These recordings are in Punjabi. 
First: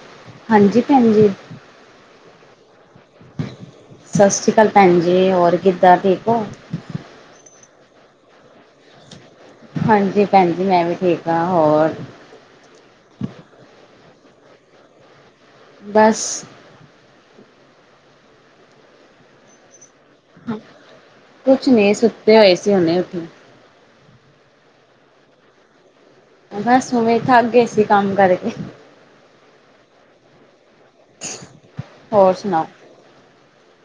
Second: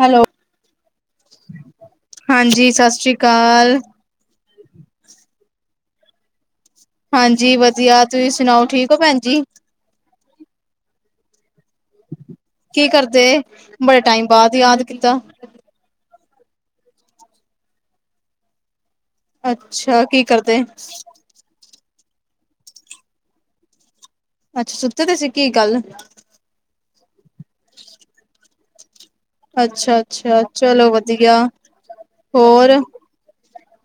ਹੈਲੋ! ਹਾਂਜੀ, ਭੈੰਜੀ। ਹਾਂਜੀ, ਸਤਿ ਸ੍ਰੀ ਕਾਲ। ਸਤਿ ਸ੍ਰੀ ਕਾਲ ਭੈਂਜੀ, ਹੋਰ ਕਿੱਦਾਂ ਠੀਕ ਹੋ? ਹਾਂਜੀ, ਵਦੀਆ। ਤੁਸੀਂ ਸੁਣਾਓ, ਠੀਕ ਹੋ ਭੈਣ ਜੀ? ਹਾਂਜੀ ਪੈਂਨਜੀ, ਮੈਂ ਵੀ ਠੀਕ ਆਂ। ਹੋਰ ਕੀ ਕਰਦੇ? ਬੜੇ ਟਾਈਮ ਬਾਦ ਯਾਦ ਕੀਤਾ। ਬਸ ਅੱਛਾ‌। ਕੀ ਕਰਦੇ? ਕੁਛ ਨੀ ਸੁੱਤੇ ਹੋਏ ਸੀ, ਹੁਨੇ ਉੱਠੇ ਆਂ। ਅੱਛਾ, ਸੁੱਤੇੇ ਦੇ ਸੀ। ਕੀ ਗੱਲ? ਬਸ ਐਂਵੇ, ਥੱਕ ਗਏ ਸੀ, ਕੰਮ ਕਰਕੇ। ਅੱਛਾ, ਅੱਛਾ। ਚਲੋ ਵ ਧੀਆ। ਹੋਰ,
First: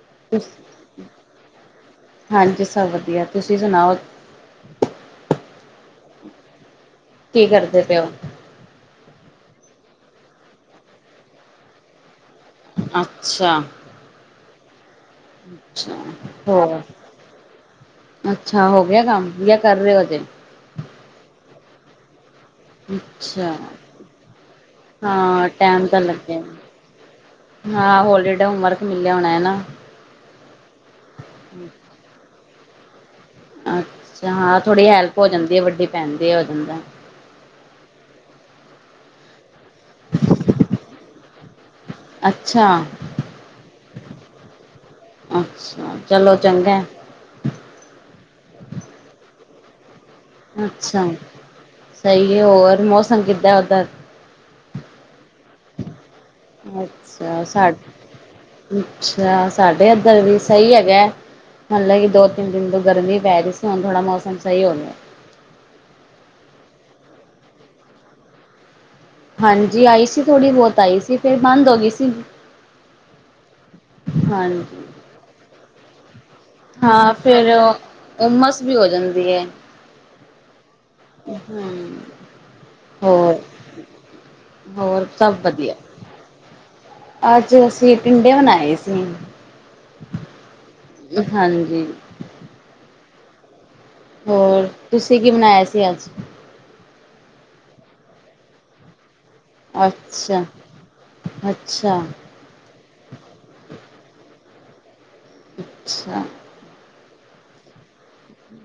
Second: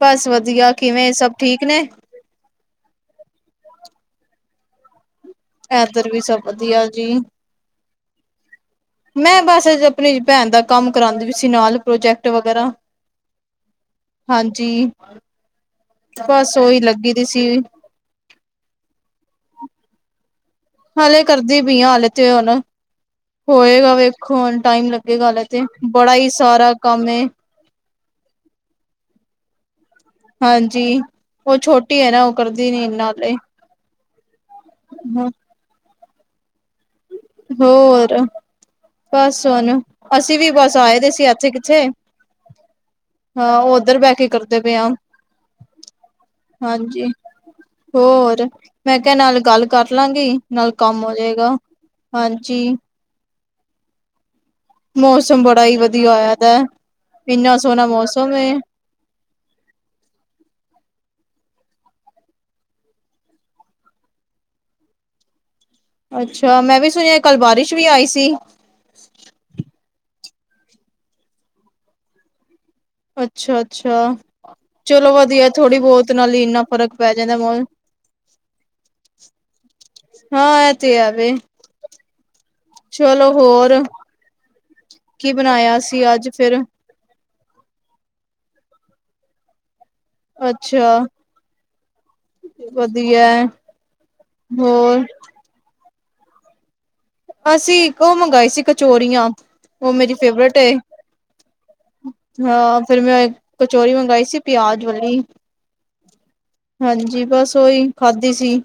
ਬਸ ਵਧੀਆ। ਕਿਵੇਂ, ਸਭ ਠੀਕ ਨੇ? ਹਾਂਜੀ, ਸਭ ਵਧੀਆ। ਤੁਸੀ ਸੁਣਾਓ? ਐਧਰ ਵੀ ਸਭ ਵਧੀਆ ਜੀ। ਕੀ ਕਰਦੇ ਪੇ ਓ? ਮੈਂ ਬਸ ਅੱਜ ਆਪਣੀ ਭੈਣ ਦਾ ਕੰਮ ਕਰਾਂਦੀ ਪੀ ਸੀ ਨਾਲ, ਪ੍ਰੋਜੈਕਟ ਵਗੈਰਾ। ਅੱਛਾ। ਹਾਂਜੀ, ਅੱਛਾ ਬਸ ਓਈ ਹੋਰ ਲੱਗੀ ਦੀ ਸੀ। ਅੱਛਾ, ਹੋ ਗਿਆ ਕੰਮ, ਯਾ ਕਰ ਰੇ ਓ ਅਜੇ? ਹਾਲੇ ਕਰਦੀ ਪੀ ਆਂ, ਹਾਲੇ ਤੇ ਹੁਨ ਅੱਛਾ ਹੋਏਗਾ ਵੇਖੋ। ਹੁਣ ਟਾਈਮ ਲੱਗੇਗਾ ਹਾਲੇ ਹਾਂ ਤੇ, ਟਾਈਮ ਤਾਂ ਬੜਾ ਈ ਲੱਗਿਆ ਸਾਰਾ ਕੰਮ ਏ। ਹਾਂ, ਹੋਲੀਡੇਡ ਹੋਮਵਰਕ ਮਿਲਿਆ ਹੋਨੈ ਨਾ। ਹਾਂਜੀ, ਓ ਛੋਟੀ ਏ ਨਾ, ਓ ਕਰਦੀ ਨੀ ਨਾਲੇ। ਅੱਛਾ, ਹਾਂ ਥੋੜੀ ਹੈਲਪ ਹੋ ਜਾਂਦੀ ਏ, ਵੱਡੀ ਭੈਣ ਜੇ, ਏ ਹੋ ਜਾਂਦੈ। ਹੋਰ, ਬਸ ਹੁਣ ਅਸੀ ਵੀ ਬਸ ਆਏਦੇ ਸੀ, ਐੱਥੇ-ਕਿੱਥੇ ਅੱਛਾ! ਹਾਂ, ਓਧਰ ਬੈ ਕੇ ਕਰਦੇ ਪਏ ਆਂ, ਅੱਛਾ ਚਲੋ ਚੰਗਾ ਹਾਂਜੀ। ਹੋਰ, ਮੈਂ ਕਿਆ ਨਾਲ ਗੱਲ ਕਰ ਲਾਂਗੀ, ਨਾਲ ਕੰਮ ਹੋਜੇਗਾ। ਸਈ ਏ। ਹੋਰ ਮੌਸਮ ਕਿੱਦਾਂ ਓਧਰ? ਮੌਸਮ ਬੜਾ ਈ ਵਧੀਆ ਹੋਇਆ ਦੈ, ਅੱਛਾ ਇੰਨਾ ਸਾ ਸੋਹਣਾ ਮੌਸਮ ਏ। ਅੱਛਾ, ਸਾਡੇ ਏੱਧਰ ਵੀ ਸਈ ਹੈਗੈ। ਹਾਲੇ ਕਿ ਦੋ-ਤਿੰਨ ਦਿਨ ਤੋਂ ਗਰਮੀ ਪੈ ਰੀ ਸੀ, ਹੁਣ ਥੋੜਾ ਮੌਸਮ ਸਈ ਹੋ ਗਿਐ। ਅੱਛਾ, ਮੈਂ ਵੀ ਸੁਣਿਐ ਕੱਲ ਬਾਰਿਸ਼ ਵੀ ਆਈ ਸੀ। ਹਾਂਜੀ, ਆਈ ਸੀ ਥੋੜੀ ਬੋਤ ਆਈ ਸੀ ਫੇਰ ਬੰਦ ਹੋ ਗੀ ਸੀ। ਅੱਛਾ-ਅੱਛਾ, ਹਾਂਜੀ। ਚਲੋ ਵਧੀਐ। ਥੋੜੀ ਬੋਤ ਨਾਲ ਇੰਨਾ ਫ਼ਰਕ ਪੈ ਹਾਂ, ਜਾਂਦਾ ਫੇਰ ਮੋਲ ਓ ਉੱਮਸ ਵੀ ਹੋ ਜਾਂਦੀ ਏ। ਹਾਂ, ਐ ਤੇ ਹੈ ਵੇ। ਹਮ ਚਲੋ ਹੋਰ, ਹੋਰ ਕੀ ਸਭ ਵਧੀਆ। ਬਣਾਏਆ ਸੀ ਅੱਜ ਫੇਰ? ਅੱਜ ਅਸੀ ਟਿੰਡੇ ਬਣਾਏ ਸੀ। ਅੱਛਾ, ਹਾਂਜੀ ਵਧੀਐ। ਹੋਰ, ਤੁਸੀ ਕੀ ਬਨਾਏਆ ਸੀ ਅੱਜ? ਅਸੀ, ਇੱਕ ਓ ਮੰਗਾਈ ਸੀ ਕਚੋਰੀਆਂ। ਓ ਮੇਰੀ ਅੱਛਾ, ਫੇਵਰੇਟ ਏ। ਅੱਛਾ, ਹਾਂ ਫੇਰ ਮੈਂ ਕਚੋਰੀ ਮੰਗਵਾਈ ਸੀ ਪਿਆਜ ਵਾਲੀ। ਅੱਛਾ। ਹਾਂਜੀ ਬਸ ਓਈ ਖਾਧੀ ਸੀ।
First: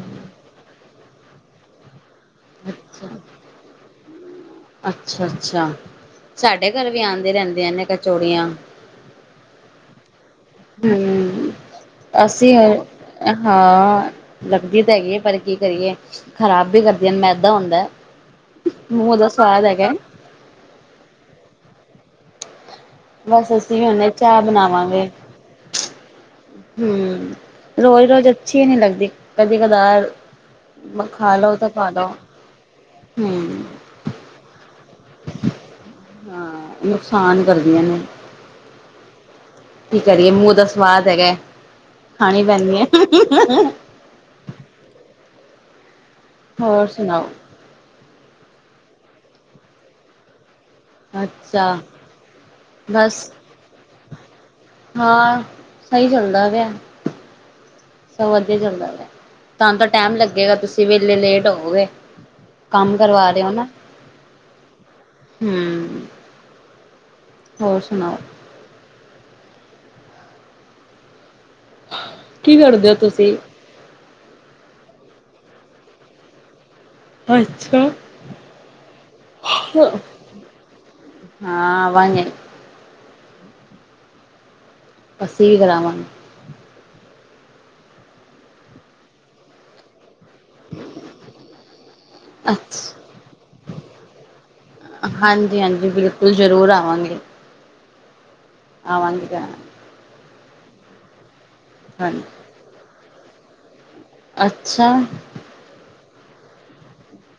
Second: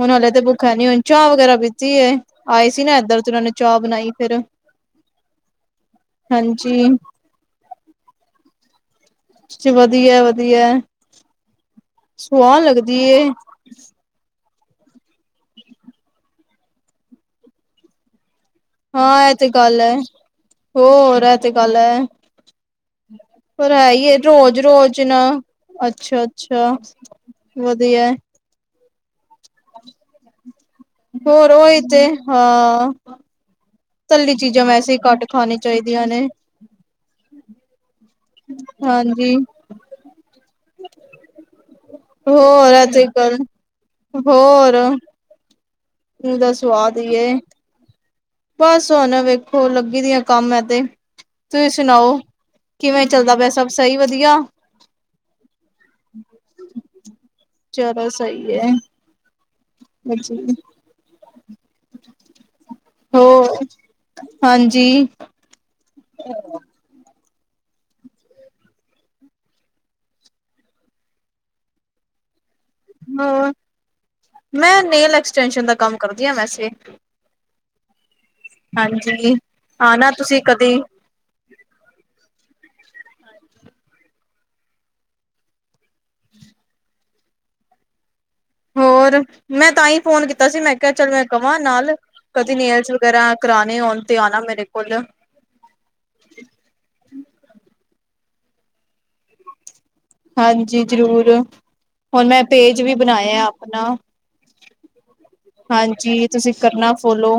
ਹੁਣ ਹਾਲੇ 'ਤੇ ਭੁੱਖ ਹੈ ਨੀ, ਹੂਨ ਚਾਅ ਵਗੈਰਾ ਪੀਤੀ ਏ। ਆਏ ਸੀ ਨਾ ਏਧਰ ਤੇ ਓਨਾਂ ਨੇ ਚਾਅ ਬਨਾਈ ਫੇਰ। ਅੱਛਾ-ਅੱਛਾ। ਸਾਡੇ ਘਰ ਹਾਂਜੀ ਵੀ ਆਂਦੇ ਰੈਂਦੀਆਂ ਨੇ ਕਚੋੜੀਆਂ। ਵਦੀਆ ਐ ਵਦੀਆ ਐ, ਹੂੰ ਅਸੀਂ ਸੁਆ ਲੱਗਦੀ ਏ। ਹਾਂ, ਲੱਗਦੀ ਤੇ ਹੈਗੀ ਏ ਪਰ ਕੀ ਕਰੀਏ ਖ਼ਰਾਬ ਬੀ ਕਰਦੀਆਨ ਮੈਦਾ ਹੋਂਦੈ। ਹਾਂ ਐ ਤੇ ਗੱਲ ਐ, ਹੋਰ ਐ ਤੇ ਗੱਲ ਐ। ਬਸ ਪਰ ਅਸੀਂ ਵੀ ਹੈ ਈ ਹੁਨੇ ਏ ਚਾਹ ਰੋਜ-ਰੋਜ ਬਣਾਵਾਂਗੇ ਨਾਂ ਅੱਛਾ-ਅੱਛਾ, ਹੂੰ। ਵਦੀਆ ਐ। ਰੋਜ਼-ਰੋਜ਼ ਅੱਛੀ ਨੀ ਲੱਗਦੀ ਕਦੀ ਕਦਾਰ ਖਾ ਹੋਰ ਲਓ ਤਾਂ ਓਈ ਖਾ ਤੇ, ਲਓ। ਹਾਂ। ਹੂੰ ਤੱਲੀ ਚੀਜ਼ਾਂ ਵੈਸੇ ਈ ਘੱਟ ਖਾਨੀ ਚਾਈਦੀਆਂ ਨੇ। ਹਾਂ ਨੁਕਸਾਨ ਕਰਦੀਆਂ ਨੇ। ਹਾਂਜੀ ਕੀ ਕਰੀਏ ਮੂੰਹ ਦਾ ਸਵਾਦ ਹੈਗੈ। ਖਾਣੀ ਹੋਰ ਪੈਂਦੀ ਇਹ ਤੇ ਗੱਲ ਐ। ਹੋਰ। ਮੂੰਹ ਦਾ ਹੋਰ ਸਵਾਦ ਈ ਸੁਣਾਓ ਏ, ਬਸ ਹੋਨ ਵੇਖੋ ਲੱਗੀ ਦੀਆਂ ਕੰਮ ਮੈ ਤੇ। ਅੱਛਾ ਤੁਸੀਂ ਸੁਨਾਓ, ਕਿਵੇਂ ਬਸ ਚੱਲਦਾ ਪੇਆ ਸਬ ਸਈ ਵਦੀਆ? ਹਾਂ, ਸਈ ਚੱਲਦਾ ਪੇਆ, ਚਲੋ ਸਬ ਸਹੀ ਵਦੀਆ ਹੈ ਚੱਲਦਾ ਪੇਆ। ਤਾਂਨ ਤਾਂ ਟੈਮ ਲੱਗੇਗਾ ਤੁਸੀਂ ਵੇਲੇ ਲੇਟ ਹੋਵੋਗੇ, ਕਾੰਮ ਕਰਵਾ ਰੇ ਓ ਹੋਰ ਨਾ। ਹਾਂਜੀ। ਹੂੰ। [inaudible] ਹੋਰ ਸੁਣਾਓ? ਕੀ ਕਰਦੇ? ਤੁਸੀਂ ਹੋਰ, ਮੈਂ ਨੇਲ ਐਕਸਟੈਂਸ਼ਨ ਦਾ ਕੰਮ ਕਰਦੀ ਆ ਵੈਸੇ। ਅੱਛਾ! ਹਾਂਜੀ, ਆਨਾ ਤੁਸੀਂ ਕਦੀ। ਹਾਂ, ਆਵਾਂਗੇ। ਅੱਸੀ ਵੀ ਕਰਾਵਾਂਗੇ। ਹੋਰ, ਮੈਂ ਤਾਂ ਈ ਫੋਨ ਕੀਤ ਤਾ ਸੀ ਮੈਂ ਕੇਆ ਚਲ ਮੈਂ ਕਵਾ ਨਾਲ, ਕਦੀ ਨੇਲਸ ਅੱਛਾ ਵਗੈਰਾ ਕਰਾਨੇ ਹੋਣ 'ਤੇ ਆਨਾ ਮੇਰੇ ਕੋਲ। ਹਾਂਜੀ-ਹਾਂਜੀ, ਬਿਲਕੁਲ ਜਰੂਰ ਆਵਾਂਗੇ। ਆਵਾਂਗੇ ਭੈਣ। ਹਾਂਜੀ ਜਰੂਰ, ਹਾਂਜੀ ਹੋਨ ਮੈਂ ਪੇਜ ਵੀ ਬਨਾਏਆ ਆਪਨਾ ਅੱਛਾ! ਹਾਂਜੀ, ਤੁਸੀਂ ਕਰਨਾ ਫੋਲੋ।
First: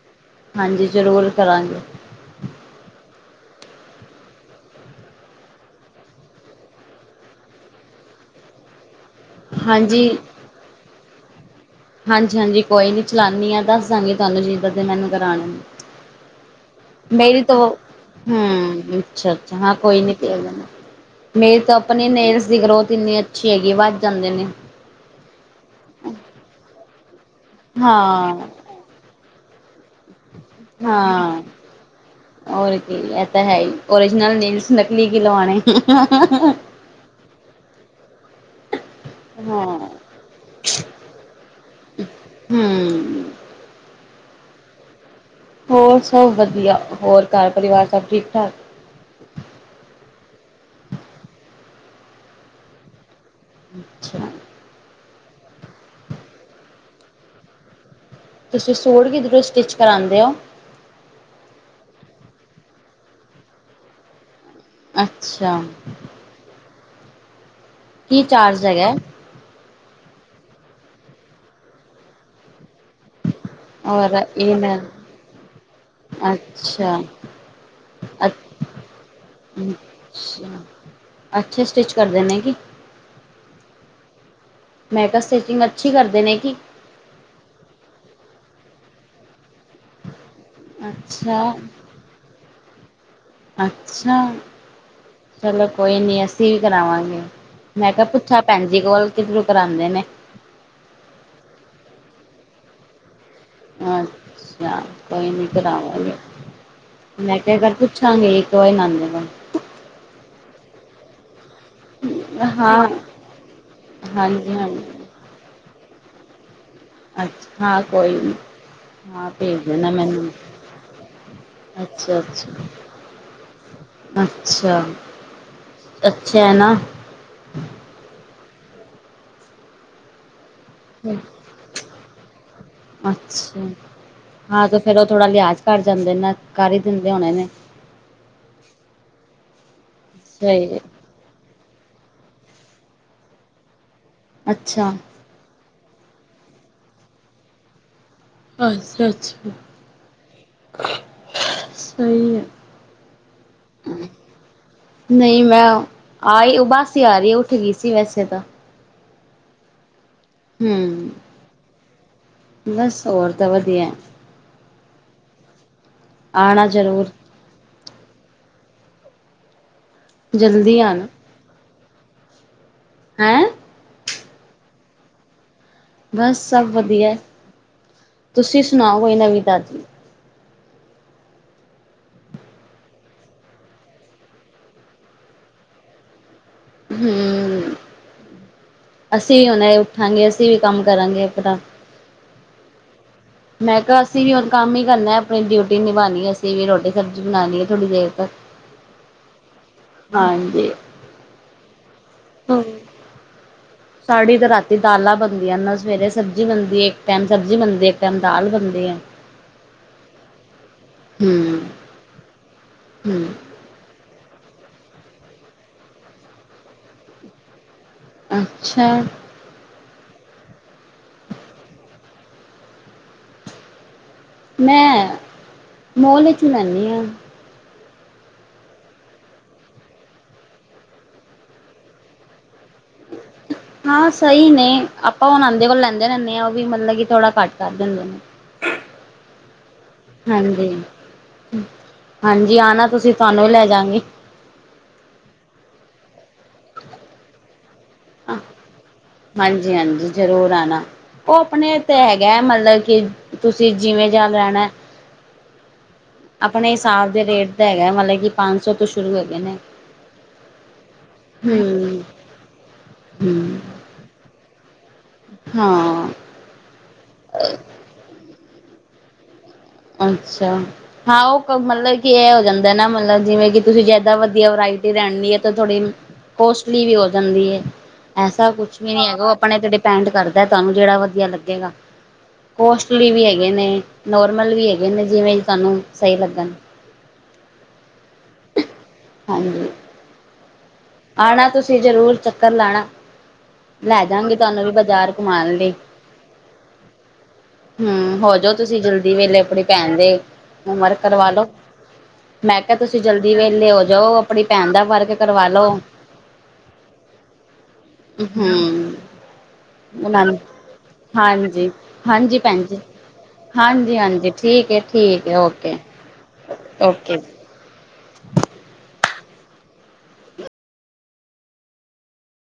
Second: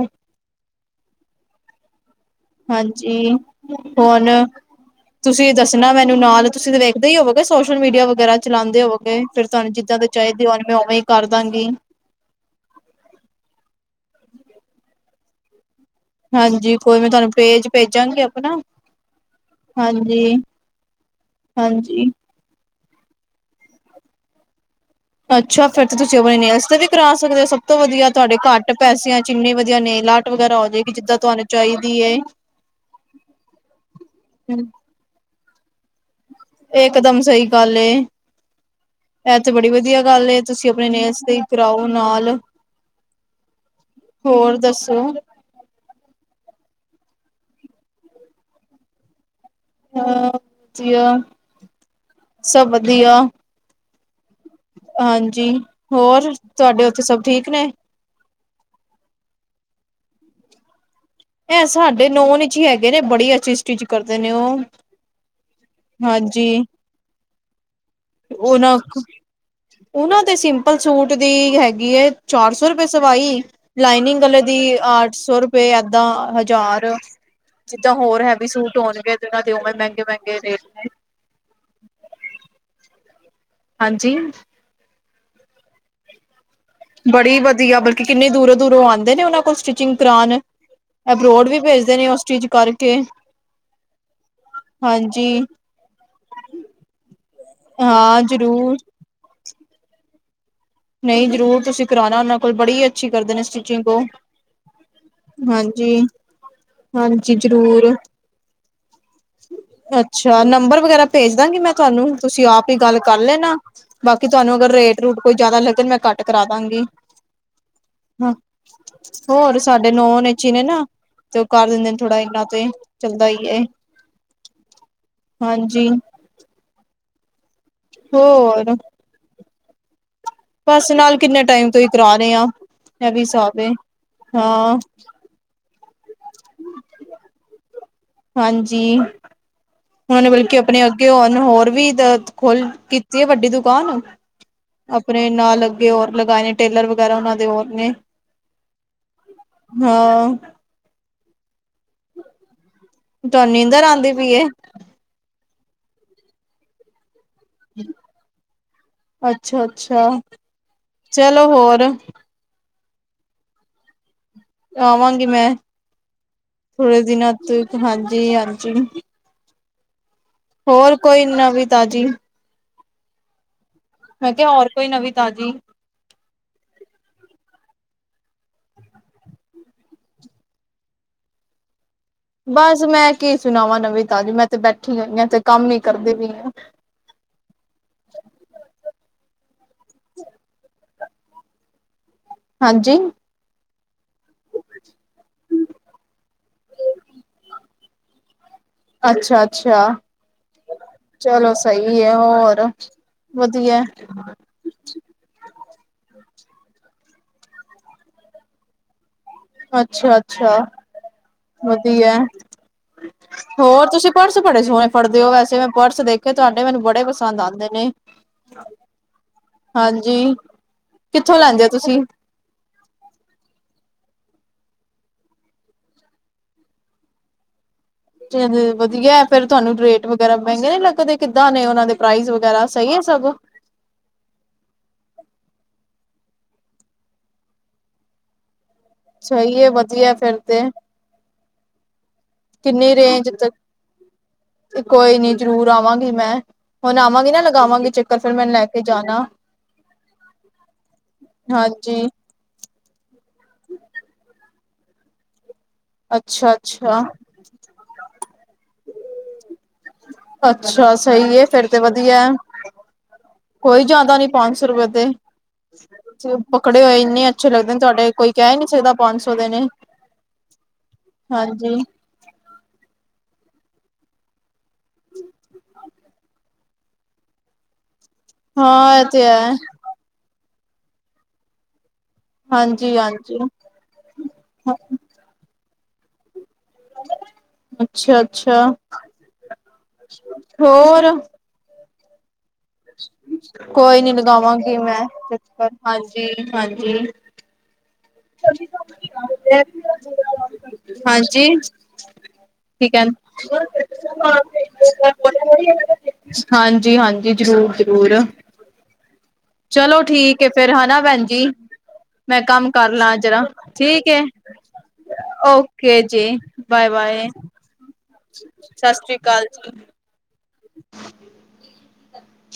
ਹਾਂਜੀ ਜਰੂਰ ਕਰਾਂਗੇ। ਹਾਂਜੀ, ਹੋਨ ਤੁਸੀਂ ਦੱਸਨਾ ਮੈਨੂੰ ਨਾਲ ਤੁਸੀਂ ਤੇ ਵੇਖਦੇ ਈ ਹੋਵੋਗੇ ਸੋਸ਼ਲ ਮੀਡੀਆ ਵਗੈਰਾ ਚਲਾਂਦੇ ਹੋਵੋ ਗੇ ਫੇਰ ਤੁਆਨੂੰ ਜਿੱਦਾਂ ਦੇ ਹਾਂਜੀ ਚਾਈਦੇ ਹੋਨ ਮੈਂ ਓਵੇਂ ਈ ਕਰਦਾਂਗੀ। ਹਾਂਜੀ-ਹਾਂਜੀ ਕੋਈ ਨੀ ਚਲਾਨੀ ਆ ਦੱਸ ਦਾਂਗੀ ਥਾਨੂੰ ਜਿੱਦਾਂ ਦੇ ਮੈਨੂੰ ਕਰਾਣੇ ਨ। ਹਾਂਜੀ ਕੋਈ ਮੈਂ ਤੁਹਾਨੂੰ ਮੇਰੀ ਤੋਂ, ਪੇਜ ਭੇਜਾਂਗੀ ਆਪਣਾ ਹੂੰ ਅੱਛਾ-ਅੱਛਾ ਹਾਂ ਕੋਈ ਨੀ ਹਾਂਜੀ ਕੈ ਦੇਨਾ। ਮੇਰ ਤਾਂ ਅਪਨੇ ਹਾਂਜੀ ਨੇੇਲਸ ਦੀ ਗਰੋਥ ਇੰਨੀ ਅੱਛੀ ਹੈਗੀ ਏ ਵੱਦ ਜਾਂਦੇ ਨੇ‌। ਅੱਛਾ, ਫੇਰ ਤੇ ਤੁਸੀ ਅਪਣੇ ਨੇਲਸ ਤੇ ਵੀ ਕਰਾ ਸਕਦੇ ਓ ਸਬ ਤੋਂ ਵਦੀਆ ਤੁਹਾਡੇ ਹਾਂ ਘਾੱ ਟ ਪੈਸੇਆਂ 'ਚ ਇੰਨੀ ਵਦੀਆ ਨੇਲ ਆਰਟ ਵਗੈਰਾ ਹੋ ਜੇਗੀ ਜਿੱਦਾਂ ਹਾਂ ਤੁਆਨੂੰ ਚਾਈਦੀ ਏ। ਔਰ ਕੀ ਐ ਤਾਂ ਹੈ ਈ, ਓਰਜਨਲ ਨੇਲਸ ਨਕਲੀ ਕੀ ਲਵਾਣੇ। ਏਕਦਮ ਸਈ ਗਾੱਲ ਏ। ਐ ਤੇ ਹਾਂ ਬੜੀ ਵਦੀਆ ਗਾੱਲ ਏ ਤੁਸੀਂ ਆਪਣੇ ਨੇਲਸ ਤੇ ਈ ਕਰਾਓ ਨਾਲ। ਹੂੰ ਹੋਰ ਦੱਸੋ ਹੋਰ ਸਬ ਵਦੀਆ। ਹੋਰ ਘਰ ਪਰਿਵਾਰ ਸਬ ਠੀਕ-ਠਾਕ? ਹਾਂ ਵਦੀਆ, ਸਭ ਵਦੀਆ। ਅੱਛਾ। ਹਾਂਜੀ, ਹੋਰ ਤਵਾਡੇ ਓਥੇ ਸਭ ਠੀਕ ਨੇ? ਤੁਸੀਂ ਸੂਟ ਕਿਧਰੋਂ ਸਟਿੱਚ ਕਰਾਂਦੇ ਓ? ਐ ਸਾਡੇ ਨੋਨ ਇੱਚ ਈ ਹੈਗੇ ਨੇ, ਬੜੀ ਅੱਛੀ ਸਟਿੱਚ ਕਰਦੇ ਨੇ ਓਹ। ਅੱਛਾ। ਹਾਂਜੀ। ਕੀ ਤੇ ਚਾਰਜ ਓਨਾਂ ਹੈਗਾ ਉਨ੍ਹਾਂ ਦੇ ਸਿੰਪਲ ਸੂਟ ਦੀ ਹੈਗੀ ਏ ਚਾਰ ਸੌ ਰੁਪਏ ਸਵਾਈ। ਔਰ ਲਾਈਨਿੰਗ ਆਲੇ ਇਹ ਦੀ ਮੈਂ ਅੱਠ ਸੌ ਰੁਪਏ, ਏਦਾਂ ਹਜਾਰ ਅੱਛਾ ਜਿੱਦਾਂ ਹੋਰ ਹੈਵੀ ਅੱਛਾ ਸੂਟ ਹੋਨਗੇ ਤੇ ਓਨਾਂ ਦੇ ਓਵੇਂ ਮੈਂਗੇ-ਮੈਂਗੇ ਰੇਟ ਨੇ। ਅੱਛੇ ਸਟਿੱਚ ਕਰਦੇ ਨੇ ਕੀ? ਹਾਂਜੀ? ਮੈਂ ਕਿਆ ਸਟਿਚਿੰਗ ਅੱਛੀ ਕਰਦੇ ਨੇ ਕੀ? ਬੜੀ ਵਦੀਆ, ਬਲਕਿ ਕਿੰਨੀ ਦੂਰੋਂ-ਦੂਰੋਂ ਆਂਦੇ ਨੇ ਓਨ੍ਹਾਂ ਕੋਲ ਸਟਿਚਿੰਗ ਕਰਾਨ। ਅੱਛਾ ਐਬਰੋਡ ਵੀ ਭੇਜਦੇ ਨੇ ਓਹ ਸਟਿੱਚ ਕਰਕੇ ਅੱਛਾ ਹਾਂਜੀ। ਚਲੋ ਕੋਈ ਨੀ ਅਸੀਂ ਵੀ ਕਰਾਵਾਂਗੇ। ਮੈਂ ਕਿਆ ਹਾਂ ਪੁੱਛਾਂ ਜ਼ਰੂਰ ਭੈਨਜੀ ਕੋਲ ਕਿਦਰੋਂ ਕਰਾਂਦੇ ਨੇ। ਨਈਂ ਜਰੂਰ ਤੁਸੀਂ ਕਰਾਨਾ ਉਨ੍ਹਾਂ ਕੋਲ ਬੜੀ ਅੱਛੀ ਕਰਦੇ ਨੇ ਸਟਿੱਚ ਅੱਛਾ, ਕੋਈ ਨੀ ਹਾਂਜੀ ਕਰਾਵਾਂਗੇ। ਹਾਂਜੀ ਮੈਂ ਕਿਆ ਇਕ ਵਾਰ ਜ਼ਰੂਰ ਪੁੱਛਾਂਗੇ ਇਕ ਵਾਰ ਊਨਾਂਦੇ ਕੋਲ ਅੱਛਾ, ਨੰਬਰ ਵਗੈਰਾ ਭੇਜ ਦਾਂਗੀ ਮੈਂ ਤਵਾਨੂੰ, ਤੁਸੀਂ ਆਪ ਈ ਹਾਂ ਗੱਲ ਕਰ ਲੈਨਾ, ਬਾਕੀ ਹਾਂਜੀ ਤਵਾਨੂੰ ਅਗਰ ਰੇਟ ਹਾਂਜੀ ਰੂਟ ਕੋਈ ਜਿਆਦਾ ਲੱਗਨ ਮੈਂ ਘੱਟ ਕਰਾਦਾਂਗੀ। ਅੱਛਾ ਹਾਂ ਕੋਈ ਹਾਂ ਨਹੀਂ ਹਾਂ ਹੋਰ ਭੇਜ ਸਾਡੇ ਦੇਣਾ ਨੌਨ ਮੈਨੂੰ ਇੱਚ ਈ ਨੇ ਨਾ ਤੇ ਓਹ ਕਰ ਦਿੰਦੇ ਨੇ ਥੋੜਾ, ਅੱਛਾ ਇੰਨਾ ਤੇ ਅੱਛਾ ਚੱਲਦਾ ਈ ਏ ਅੱਛਾ, ਅੱਛਾ ਹੈ ਨਾ। ਹੋਰ ਬਸ, ਨਾਲ ਕਿੰਨੇ ਟਾਈਮ ਤੋਂ ਈ ਕਰਾ ਰਏ ਆਂ। ਏਹ ਵੀ ਹਿਸਾਬ ਅੱਛਾ ਏ, ਹਾਂ। ਤੇ ਫੇਰ ਉਹ ਥੋੜਾ ਲਿਆਜ ਘਰ ਜਾਂਦੇ ਨੇ ਨਾ, ਕਰ ਹੀ ਦਿੰਦੇ ਹੋਣੇ ਨੇ ਹਾਂਜੀ। ਹੁਨ ਐਨੇ ਬਲਕਿ ਸਹੀ ਹੈ ਆਪਨੇ ਅੱਗੇ ਹੁਨ ਹੋਰ ਵੀ ਦ ਖੋਲ ਕੀਤੀ ਏ ਵੱਡੀ ਦੁਕਾਨ ਅੱਛਾ ਨੇ ਨਾਲ ਅੱਗੇ ਹੋਰ ਲਗਾਏ ਨੇ ਟੇਲਰ ਵਗੈਰਾ ਓਨਾਂ ਦੇ ਹੋਰ ਨੇ? ਅੱਛਾ-ਅੱਛਾ, ਹਾਂ ਸਈ ਏ। ਤੁਆਨ ਨੀਂਦਰ ਆਂਦੀ ਪਈ ਏ? ਨਈ ਮੈਂ ਆਈ ਉਬਾਸੀ ਆ ਰਈ ਏ ਉੱਠ ਗਈ ਸੀ ਵੈਸੇ ਤਾਂ ਅੱਛਾ-ਅੱਛਾ। ਹੂੰ, ਬਸ ਹੋਰ ਤਾਂ ਵਦੀਐ। ਆਵਾਂਗੀ ਮੈਂ, ਆਉਣਾ ਥੋੜੇ ਜ਼ਰੂਰ ਦਿਨਾਂ ਤੀਕ, ਹਾਂਜੀ-ਹਾਂਜੀ। ਜਲਦੀ ਹੋਰ ਆਣਾ ਕੋਈ ਨਵੀਂ ਤਾਜ਼ੀ? ਐ ਮੈਂ ਕਿਆ ਹੋਰ ਕੋਈ ਨਵੀਂ ਤਾਜ਼ੀ? ਬਸ ਸਬ ਵਧੀਆ, ਤੁਸੀਂ ਸੁਣਾਓ ਕੋਈ ਨਵੀਂ ਤਾਜੀ। ਬਸ ਮੈਂ ਕੀ ਸੁਣਾਵਾਂ ਨਵੀ ਤਾਜੀ ਮੈਂ ਤੇ ਬੈਠੀਆ ਮੈ ਤੇ ਕੰਮ ਈ ਕਰਦੀ ਪੀ ਆ। ਹੂੰ ਅਸੀਂ ਵੀ ਹੁਣੇ ਉੱਠਾਂਗੇ, ਅਸੀਂ ਵੀ ਕੰਮ ਕਰਾਂਗੇ ਆਪਣਾ। ਹਾਂਜੀ ਮੈਂ ਕਿਆ ਅਸੀਂ ਵੀ ਹੁਣ ਕੰਮ ਈ ਕਰਨਾ ਆਪਣੀ ਡਿਊਟੀ ਨਿਭਾਣੀ ਐ ਅਸੀਂ ਵੀ ਰੋਟੀ ਸਬਜ਼ੀ ਬਣਾਣੀ ਐ ਥੋੜ੍ਹੀ ਦੇਰ ਤੱਕ। ਅੱਛਾ ਅੱਛਾ। ਹਾਂਜੀ ਚਲੋ ਸੇਈਐ ਹੋਰ, ਵਧੀਆ ਤੇ ਦਾਲਾਂ ਬਣਦੀਆਂ ਨਾ ਸਵੇਰੇ ਸਬਜ਼ੀ ਬਣਦੀ ਏ। ਇੱਕ ਟੈਮ ਸਬਜ਼ੀ ਬਣਦੀ ਇੱਕ ਟੈਮ ਦਾਲ ਬਣਦੀ ਏ। ਅੱਛਾ- ਅੱਛਾ, ਹਮ ਵਧੀਆ। ਹਮ ਹੋਰ ਤੁਸੀਂ ਪਰਸ ਬੜੇ ਸੋਣੇ ਫੜਦੇ ਓ ਵੈਸੇ। ਮੈਂ ਪਰਸ ਦੇਖੇ ਤੁਆਡੇ ਮੈਨੂੰ ਬੜੇ ਪਸੰਦ ਆਂਦੇ ਨੇ। ਅੱਛਾ। ਹਾਂਜੀ, ਕਿੱਥੋਂ ਲੈਂਦੇ ਓ ਤੁਸੀਂ? ਮੈਂ, ਮੋਲ ਵਿੱਚੋ ਲੈਣੀ ਆਂ। ਵਧੀਆ ਫੇਰ ਤੁਆਨੂੰ ਰੇਟ ਵਗੈਰਾ ਮੈਂਗੇ ਨੀ ਲੱਗਦੇ। ਕਿੱਦਾਂ ਨੇ ਓਨਾਂ ਦੇ ਪ੍ਰਾਈਜ਼ ਵਗੈਰਾ ਸ‌ਈ ਏ ਸਭ। ਹਾਂ ਸ‌ਈ ਨੇ, ਆਪਾਂ ਹੁਣ ਐਦੇ ਕੋਲ ਲੈਂਦੇ ਰੈਂਦੇ ਆਂ ਓ ਵੀ ਮਲਬ ਕੀ ਥੋੜਾ ਘੱਟ ਕਰ ਦਿੰਦੇ ਨੇ। ਸ‌ਈ ਏ ਵਧੀਆ ਫੇਰ ਤੇ। ਹਾਂਜੀ ਹਾਂਜੀ ਆਨਾ ਕਿੰਨੀ ਤੁਸੀਂ ਰੇਂਜ ਤੁਆਨੂੰ ਵੀ ਲੈ ਜਾਂਗੀ। ਕੋਈ ਨੀ ਜਰੂਰ ਆਵਾਂਗੀ ਮੈਂ। ਹੁਣ ਆਵਾਂਗੀ ਨਾ ਲਗਾਵਾਂਗੀ ਚਕ- ਅ, ਹਾਂਜੀ ਹਾਂਜੀ ਜ਼ਰੂਰ ਆਣਾ, ਓ ਆਪਣੇ ਤੇ ਹਾਂਜੀ ਹੈ- ਗਾ, ਮਲਬ ਕੀ ਤੁਸੀਂ ਜਿਵੇਂ ਜਾ ਲੈਣਾ ਅੱਛਾ ਆਪਣੇ ਅੱਛਾ ਹਿਸਾਬ ਦੇ ਰੇਟ ਦਾ ਹੈਗਾ। ਮਲਬ ਕੀ ਪੰਜ ਸੌ ਤੋਂ ਸ਼ੁਰੂ ਹੈਗੇ ਨੇ। ਅੱਛਾ ਸ‌ਈ ਏ ਫੇਰ ਤੇ ਹੂੰ ਵਧੀਆ ਐ। ਹੂੰ ਕੋਈ ਜਾਦਾ ਨੀ ਪੰਜ ਸੌ ਰੁਪਏ ਹਾਂ ਤੇ। ਪਕੜੇ ਹੋਏ ਇੰਨੇ ਅੱਛੇ ਲੱਗਦੇ ਨੇ ਤੁਆਡੇ, ਕੋਈ ਕੈ ਨੀ ਸਕਦਾ ਪੰਜ ਸੌ ਦੇ ਨੇ। ਅੱਛਾ, ਹਾਂ ਓ ਕੋ ਹਾਂਜੀ ਮਲਬ- ਕੀ ਐ ਹੋ ਜਾਂਦਾ ਨਾ ਮਲਬ ਜਿਵੇਂ ਕੀ ਤੁਸੀਂ ਜਾਦਾ ਵਧੀਆ ਵਰਾਇਟੀ ਲੈਣੀ ਐ ਤੇ ਥੋੜੀ- ਕੋਸਟਲੀ ਵੀ ਹੋ ਜਾਂਦੀ ਏ। ਐਸਾ ਕੁਛ ਵੀ ਹਾਂ ਨੀ ਇਹ ਹੈਗਾ ਹੈ ਆਪਣੇ ਤੇ ਡਿਪੈ- ਪੈਂਡ ਕਰਦਾ, ਤਾਨੂੰ ਜੇੜਾ ਵਧੀਆ ਲੱਗੇਗਾ। ਹਾਂਜੀ ਕੋਸਟਲੀ ਵੀ ਹੈਗੇ ਹਾਂਜੀ ਨੇ। ਨੋਮਲ ਵੀ ਹੈਗੇ ਨੇ ਜਿਵੇਂ ਕੀ ਤਾਨੂੰ ਸ‌ਈ ਲੱਗਣ। ਅੱਛਾ -ਅੱਛਾ। ਹਾਂਜੀ ਹੋਰ ਆਣਾ ਤੁਸੀਂ ਜ਼ਰੂਰ ਚੱਕਰ ਲਾਣਾ। ਕੋਈ ਲੈ ਨੀ ਜਾਗੇ ਤੁਹਾਨੂੰ ਵੀ ਲਗਾਵਾਂਗੀ ਮੈਂ ਬਾਜ਼ਾਰ ਘੁਮਾਣ ਚੱਕਰ, ਲਈ ਹਾਂਜੀ -ਹਾਂਜੀ। ਹੂੰ ਹੋਜੋ ਤੁਸੀਂ ਜਲਦੀ ਵੇਲੇ, ਆਪਣੀ ਹਾਂਜੀ ਭੈਣ ਦੇ ਹੋਮ ਵਰਕ ਕਰਵਾ ਲੋ। ਹਾਂਜੀ ਮੈਂ ਕਿਆ ਕੀ ਤੁਸੀਂ ਕਹਿੰਦੇ ਜਲਦੀ ਵੇਲੇ ਹੋ ਜਓ। ਆਪਣੀ ਭੈਣ ਦਾ ਵਰਕ ਕਰਵਾਲੋ। ਹਾਂਜੀ- ਹਾਂਜੀ ਜ਼ਰੂਰ ਜੀ। ਹੂੰ ਚਲੋ [unintelligible] ਠੀਕ ਏ ਫੇਰ ਹਨਾ ਭੈਣ ਜੀ ਹਾਂਜੀ -ਹਾਂਜੀ ਮੈਂ ਭੈਣ ਕੰਮ ਜੀ, ਕਰ ਲਾਂ ਜਰਾ ਹਾਂਜੀ ਠੀਕ ਏ -ਹਾਂਜੀ ਠੀਕ ਏ। ਠੀਕ ਏ ਓਕੇ, ਓਕੇ ਜ- ਸਸਰੀ ਕਾਲ ਜੀ।